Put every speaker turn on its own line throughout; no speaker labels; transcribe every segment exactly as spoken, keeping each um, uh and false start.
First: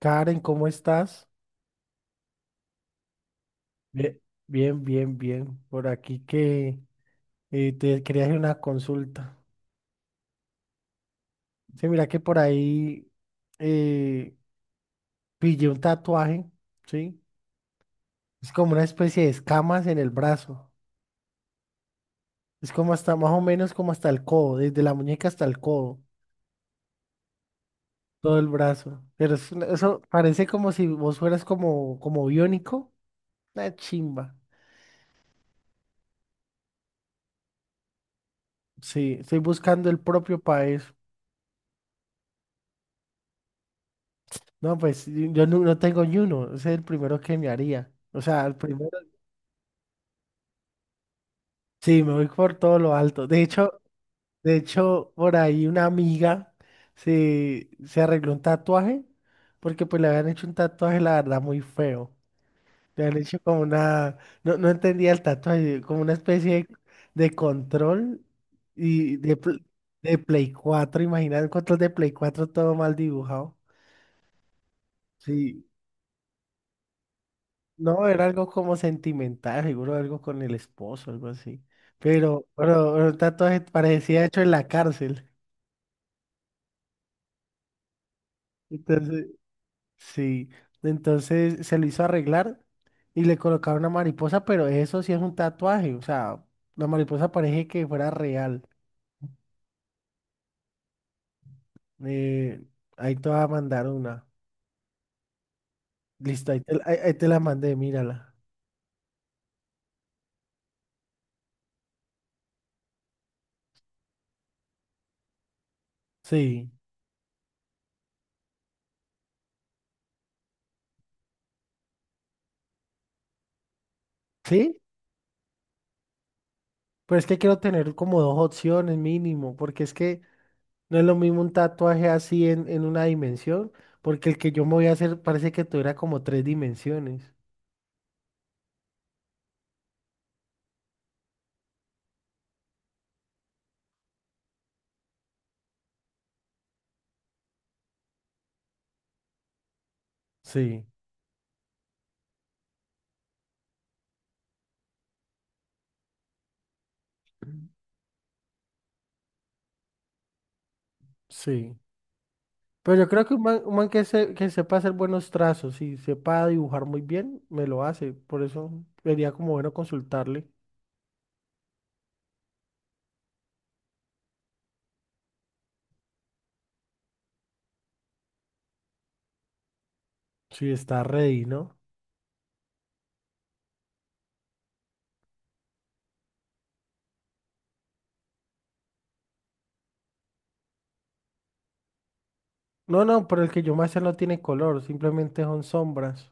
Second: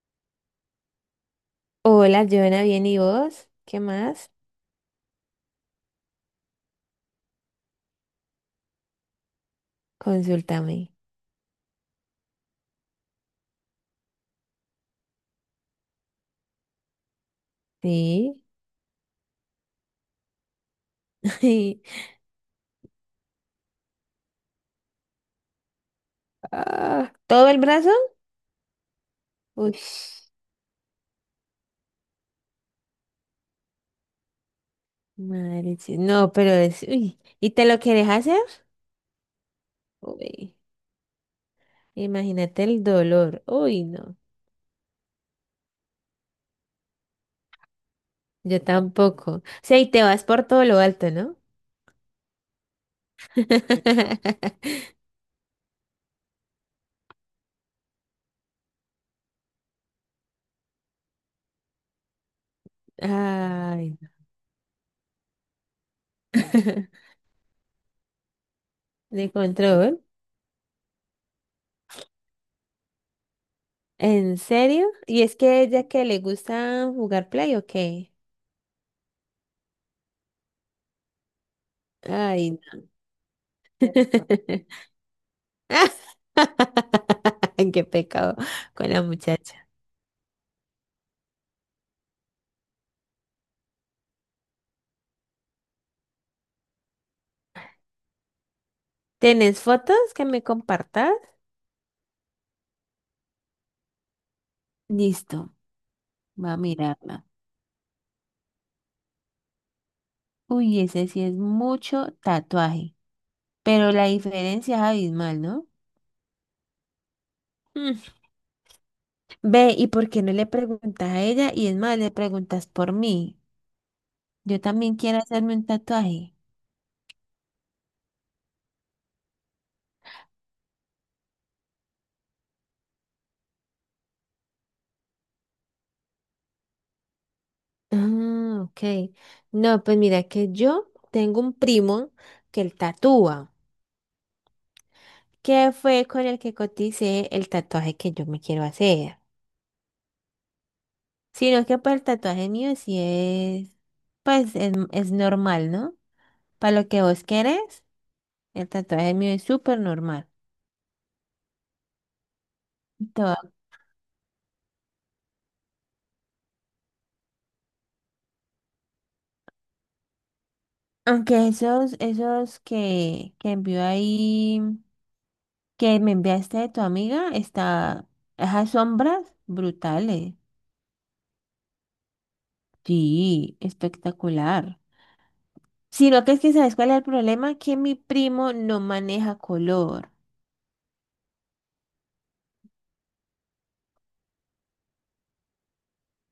Karen, ¿cómo estás?
Hola, Joana, bien, ¿y vos? ¿Qué
Bien,
más?
bien, bien. bien. Por aquí que eh, te quería hacer una consulta.
Consúltame.
Sí, mira que por ahí eh, pillé un tatuaje, ¿sí?
Sí.
Es como una especie de escamas en el brazo. Es como hasta más o menos como hasta el codo, desde la muñeca hasta el codo,
Ah, ¿todo el brazo?
todo el brazo. Pero es una-
Uy,
eso parece como si vos fueras como, como biónico. Una chimba.
madre. Sí. No, pero es. Uy. ¿Y te lo querés hacer?
Sí, estoy buscando el propio
Uy,
país.
imagínate el dolor. Uy, no.
No, pues yo no, no tengo ni uno, ese es el primero que me haría. O sea, el
Yo
primero,
tampoco. O sea, y te vas por todo lo alto, ¿no?
sí, me voy por todo lo alto. De hecho, de hecho, por ahí una amiga se, se arregló un tatuaje, porque pues le habían hecho un tatuaje, la verdad, muy feo. Le habían hecho como
Ay, no.
una, no, no entendía el tatuaje, como una especie de, de control y
De
de, pl-
control.
de Play cuatro imagínate, un control de Play cuatro todo mal dibujado.
¿En serio? ¿Y es que
Sí,
ella que le gusta jugar play o
no,
qué?
era algo como sentimental, seguro algo con el esposo, algo así. Pero,
Ay,
pero el tatuaje
no.
parecía hecho en la cárcel.
Qué pecado con la
Entonces,
muchacha.
sí. Entonces se lo hizo arreglar y le colocaron una mariposa, pero eso sí es un tatuaje. O sea, la mariposa parece que fuera real.
¿Tienes fotos que me compartas?
Eh, ahí te va a mandar una.
Listo,
Listo,
va a
ahí te, la- ahí- ahí
mirarla.
te la mandé, mírala.
Uy, ese sí es mucho tatuaje, pero la diferencia es abismal, ¿no?
Sí.
Mm. Ve, ¿y por qué no le preguntas a ella? Y es más, le preguntas por mí. Yo
¿Sí?
también quiero hacerme un tatuaje.
Pero es que quiero tener como dos opciones mínimo, porque es que no es lo mismo un tatuaje así en, en una dimensión, porque el que yo me voy a hacer parece que tuviera como tres dimensiones.
Ah, ok. No, pues mira que yo tengo un primo que él tatúa, que fue con el que coticé el tatuaje que yo me quiero hacer.
Sí,
Sino es que pues el tatuaje mío sí es, pues es, es normal, ¿no? Para lo que vos querés, el tatuaje mío es súper normal.
sí. Pero yo creo que un
Todo-
man, un man que, se, que sepa hacer buenos trazos y sepa dibujar muy bien, me lo hace. Por eso sería como bueno consultarle.
Aunque esos, esos que, que envió ahí, que me enviaste de tu amiga, está, esas sombras brutales.
Si está ready, ¿no?
Sí, espectacular. Sino que es que, ¿sabes cuál es el problema? Que mi primo no maneja color.
No, no, pero el que yo me hacer no tiene color, simplemente son sombras.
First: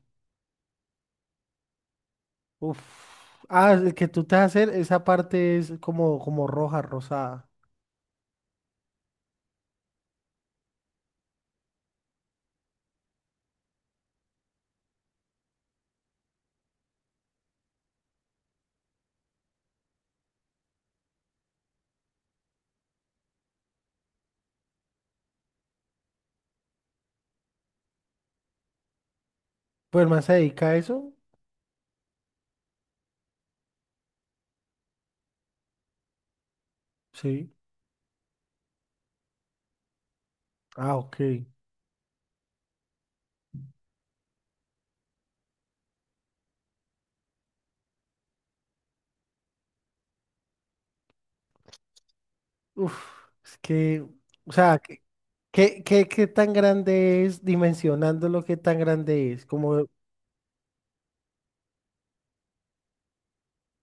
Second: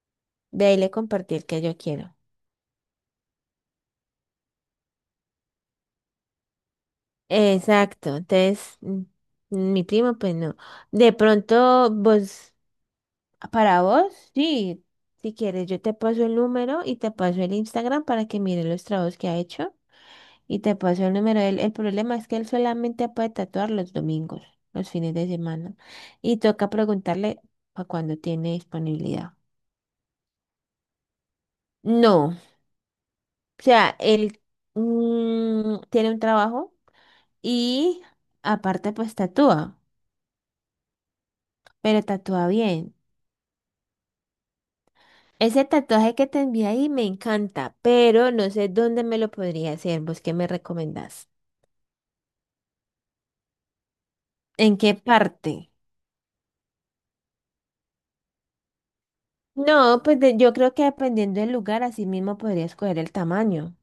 De ahí le compartí el que yo quiero.
Uf. Ah, el que tú te vas a hacer, esa parte es como, como roja, rosada.
Exacto, entonces mm, mi primo pues no. De pronto vos, para vos, sí, si quieres yo te paso el número y te paso el Instagram para que mires los trabajos que ha hecho y te paso el número. El, el problema es que él solamente puede tatuar los domingos, los fines de semana y toca preguntarle para cuándo tiene disponibilidad.
Pues más se dedica a eso.
No, o sea, él mm, tiene un trabajo
Sí.
y aparte pues tatúa,
Ah, ok.
pero tatúa bien. Ese tatuaje que te envié ahí me encanta, pero no sé dónde me lo podría hacer. ¿Vos qué me recomendás?
Uf, es que, o
¿En
sea,
qué
¿qué,
parte?
qué, qué- ¿qué tan grande es, dimensionándolo, qué tan grande es? Como,
No, pues de- yo creo que dependiendo del lugar, así mismo podría escoger el tamaño.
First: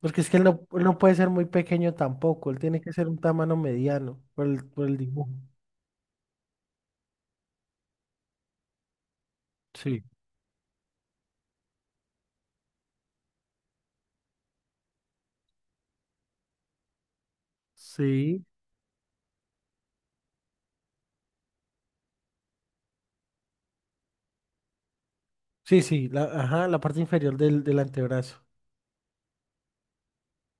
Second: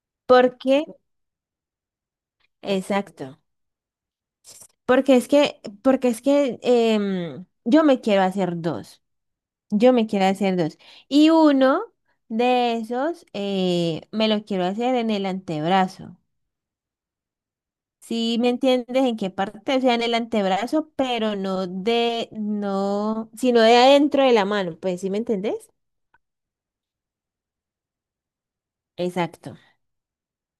porque es que él no, él
Porque,
no puede ser muy pequeño tampoco, él tiene que ser un
exacto.
tamaño mediano por el, por el
Porque es
dibujo.
que, porque es que em, yo me quiero hacer dos. Yo
Sí.
me quiero hacer dos. Y uno de esos eh, me lo quiero hacer en el antebrazo. Sí,
Sí,
¿me entiendes en qué parte? O sea, en el antebrazo, pero no de, no, sino de adentro de la mano, pues, ¿sí me entendés?
sí, sí, la, ajá, la parte inferior del, del antebrazo.
Exacto.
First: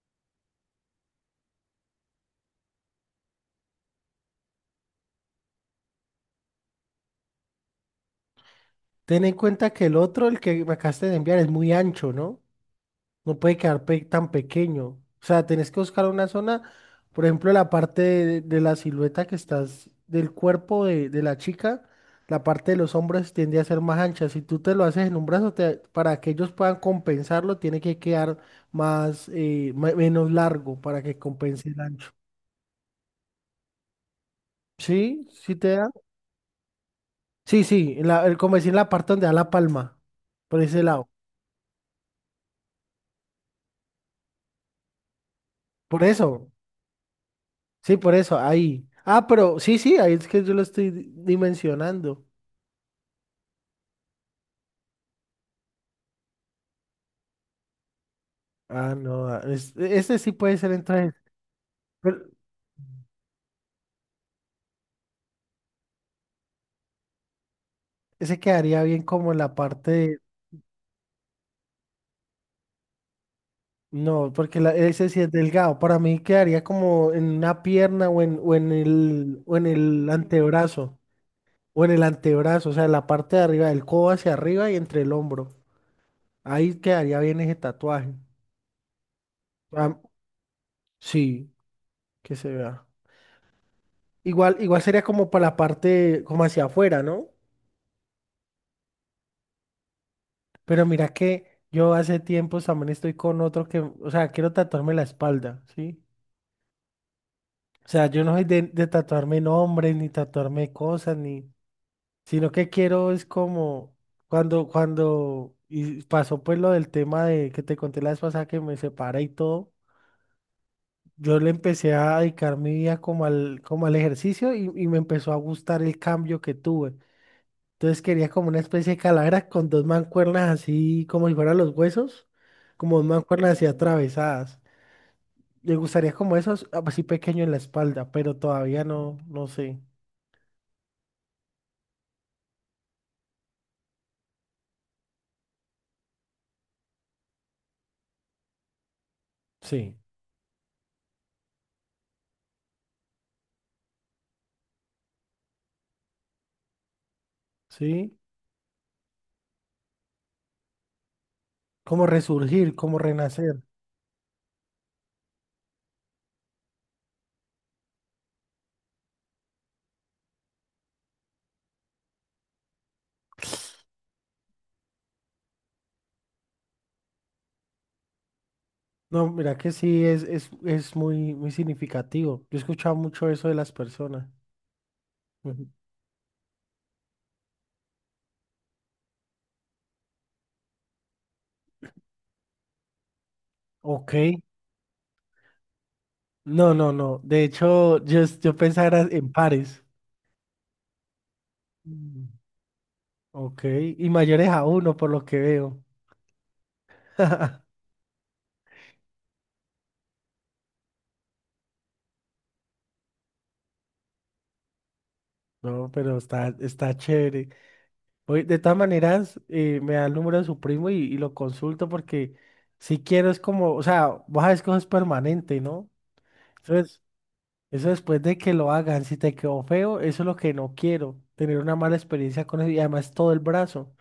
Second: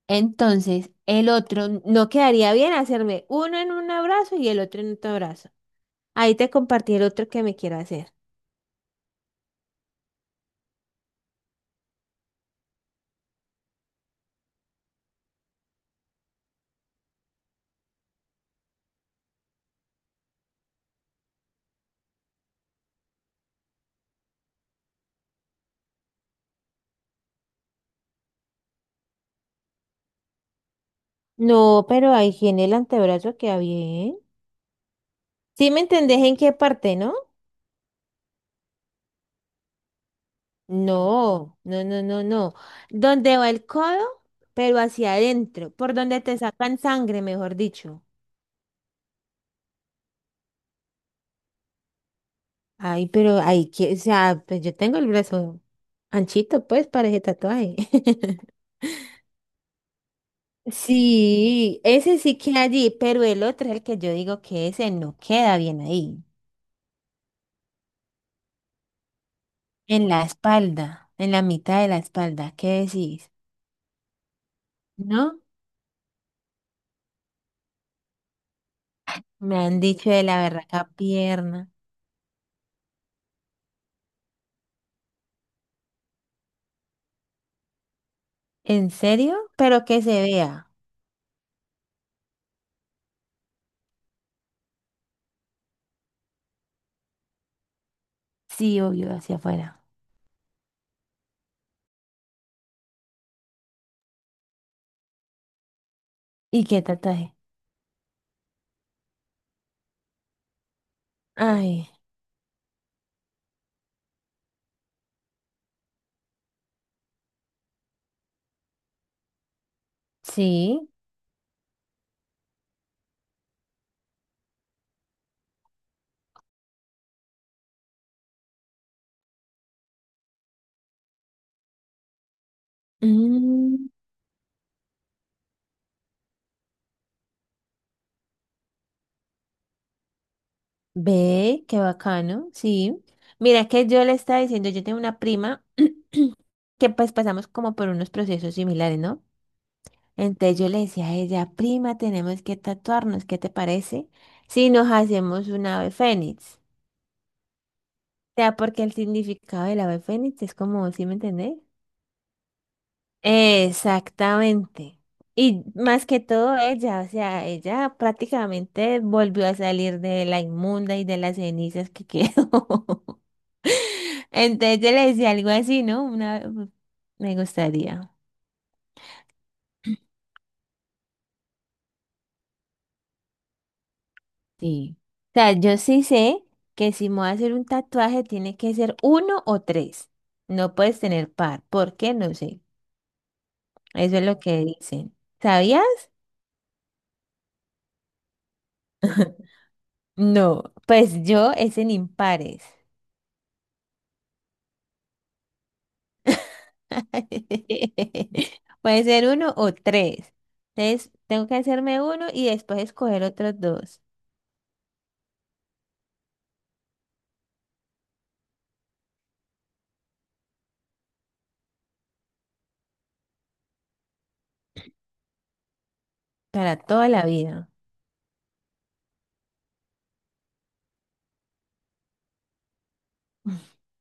Entonces, el otro no quedaría bien hacerme uno en un abrazo y el otro en otro brazo. Ahí te compartí el otro que me quiero hacer.
Ten en cuenta que el otro, el que me acabaste de enviar, es muy ancho, ¿no? No puede quedar pe- tan pequeño. O sea, tenés que buscar una zona, por ejemplo, la parte de, de la silueta que estás del cuerpo de, de la chica, la parte de los hombros tiende a ser más ancha. Si tú te lo haces en un brazo, te- para que ellos puedan compensarlo, tiene que quedar más, eh, me- menos largo para que compense el
No,
ancho.
pero ahí en el antebrazo queda bien.
¿Sí? ¿Sí te
¿Sí me
da?
entendés en qué parte, no?
Sí, sí, en la, el, como decir, en la parte donde da la palma, por ese lado.
No, no, no, no, no. ¿Dónde va el codo? Pero hacia adentro, por
Por
donde te
eso,
sacan sangre, mejor
sí,
dicho.
por eso, ahí. Ah, pero sí, sí, ahí es que yo lo estoy di- dimensionando.
Ay, pero ahí, que- o sea, pues yo tengo el brazo anchito, pues, para ese tatuaje.
Ah, no, ah, es- ese sí puede ser entonces,
Sí, ese
pero
sí queda allí, pero el otro es el que yo digo que ese no queda bien ahí,
ese quedaría bien como en la parte
en
de-
la espalda, en la mitad de la espalda. ¿Qué decís?
no, porque la- ese sí es
¿No?
delgado, para mí quedaría como en una pierna o en, o en el, o
Me
en
han
el
dicho de la berraca
antebrazo,
pierna.
o en el antebrazo, o sea, la parte de arriba del codo hacia arriba y entre el hombro, ahí quedaría bien ese tatuaje.
¿En serio? Pero
Ah,
que se vea.
sí, que se vea, igual, igual sería como para la parte, como hacia afuera, ¿no?
Sí, obvio, hacia afuera.
Pero mira que yo hace tiempos también estoy con otro que, o sea, quiero tatuarme la espalda, ¿sí?
¿Y qué tatuaje?
O sea, yo no soy de, de tatuarme nombres, ni tatuarme cosas, ni,
Ay,
sino que quiero es como cuando, cuando y pasó pues lo del tema de que te conté la vez pasada que me separé y todo,
sí.
yo le empecé a dedicar mi vida como al, como al ejercicio y, y me empezó a gustar el cambio que tuve. Entonces quería como una especie de calavera con dos mancuernas así como si fueran los huesos, como dos mancuernas así
Mm.
atravesadas. Me gustaría como esos ah, así pequeño en la espalda, pero todavía no, no sé.
Ve, qué bacano, sí. Mira que yo le estaba diciendo, yo tengo una prima que pues pasamos como por unos procesos similares, ¿no?
Sí,
Entonces yo le decía a ella, prima, tenemos que tatuarnos, ¿qué te parece? Si nos hacemos un ave fénix.
sí.
O sea, porque el significado del ave fénix es como, ¿sí me entendés?
Como resurgir, como renacer.
Exactamente. Y más que todo ella, o sea, ella prácticamente volvió a salir de la inmunda y de las cenizas que quedó. Entonces yo le decía algo así, ¿no? Una, me gustaría.
No, mira que sí es, es, es muy, muy significativo. Yo he escuchado mucho eso de las personas.
Sí. O sea,
Ujú.
yo sí sé que si me voy a hacer un tatuaje tiene que ser uno o tres. No puedes tener par. ¿Por qué? No sé.
Ok.
Eso es lo que dicen. ¿Sabías?
No, no, no. De hecho, yo, es- yo pensaba era en pares.
No. Pues yo es en
Mm.
impares.
Ok. Y mayores a uno, por lo que veo.
Puede ser uno o tres. Entonces, tengo que hacerme uno y después escoger otros dos
No, pero está, está chévere. Oye, de todas maneras, eh, me da el número de su primo y, y lo consulto porque si quiero es como, o sea, vos sabes que eso es permanente, ¿no?
para
Entonces,
toda la vida.
eso después de que lo hagan, si te quedó feo, eso es lo que no quiero, tener una mala experiencia con eso y además todo el brazo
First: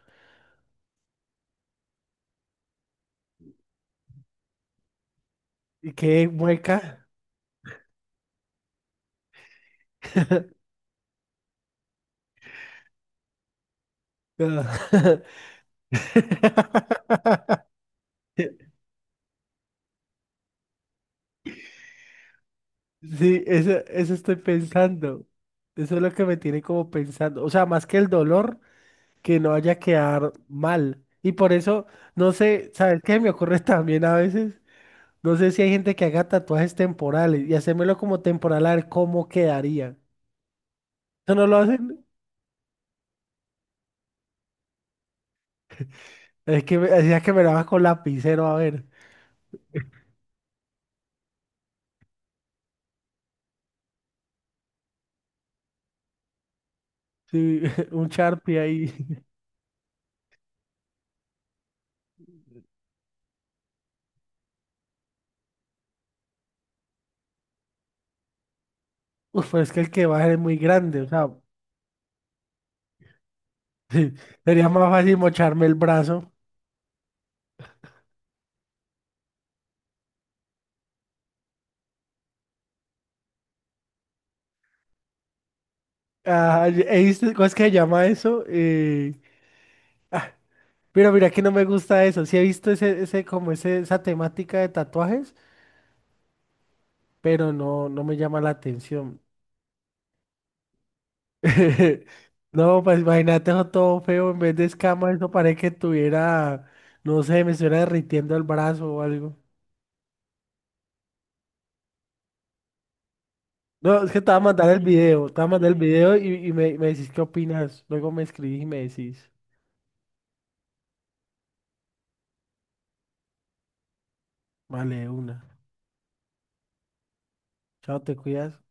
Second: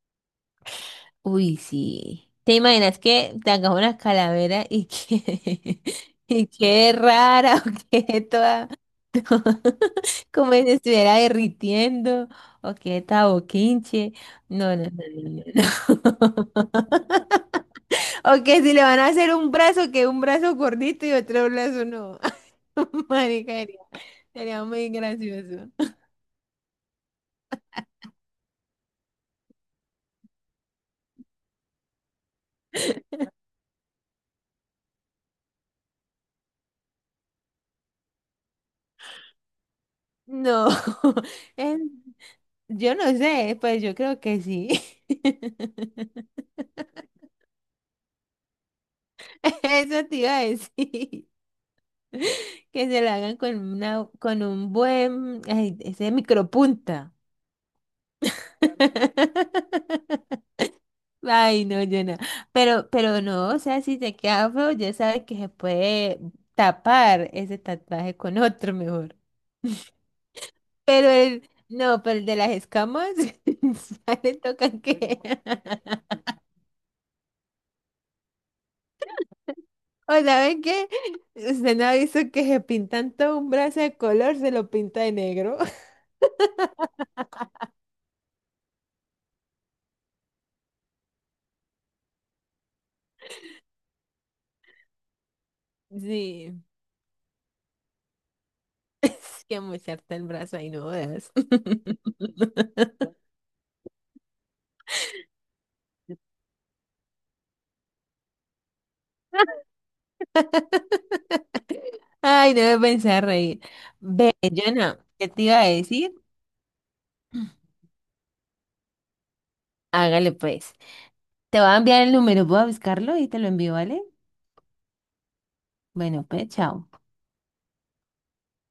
Uy, sí. ¿Te imaginas que te hagas una calavera y que
y quede
y quede
mueca.
rara o quede toda como si se estuviera derritiendo o quede toda boquinche?
No.
No, no, no, no, no. No. O que si le van a hacer un brazo, que un brazo gordito y otro brazo no.
Sí,
Marica,
eso,
sería
eso estoy
sería muy
pensando.
gracioso.
Eso es lo que me tiene como pensando. O sea, más que el dolor, que no vaya a quedar mal. Y por eso, no sé, ¿sabes qué me ocurre también a veces? No sé si hay gente que haga tatuajes temporales y hacérmelo como temporal a ver cómo quedaría.
No,
¿Eso no lo
es-
hacen?
yo no sé, pues yo creo que sí.
Es que me, decía que me lo haga con lapicero, a ver.
Eso te iba a decir, que se la hagan con una, con un buen, ay, ese micropunta.
Sí, un Sharpie ahí.
Ay, no, yo no. Pero, pero no, o sea, si te queda feo, ya sabes que se puede tapar ese tatuaje con otro mejor.
Uf, pero es que el que va a ser es muy grande, o
Pero
sea,
el, no, pero el de las escamas, a le
sería
toca
más fácil
que.
mocharme el brazo.
O ¿saben qué? Usted no ha visto que se pintan todo un brazo de color, se lo pinta de negro.
Ah, y- he visto, ¿cómo es que se llama eso? Eh, ah, pero mira que no me gusta eso. Sí he visto ese, ese, como ese, esa temática de tatuajes
Sí,
pero no, no me llama la atención.
es que mocharte el brazo ahí no veas.
No, pues imagínate eso todo feo, en vez de escama, eso parece que tuviera, no sé, me estuviera derritiendo el brazo o algo.
Ay, no me pensé a reír.
No, es que te
Ve,
voy a mandar el
Jonah,
video,
¿qué
te
te
voy a
iba a
mandar el
decir?
video y, y me, me decís qué opinas. Luego me escribís y me decís,
Hágale pues. Te voy a enviar el número, voy a buscarlo y te lo envío, ¿vale?
vale, de una.
Bueno, pues, chao.
Chao, te cuidas.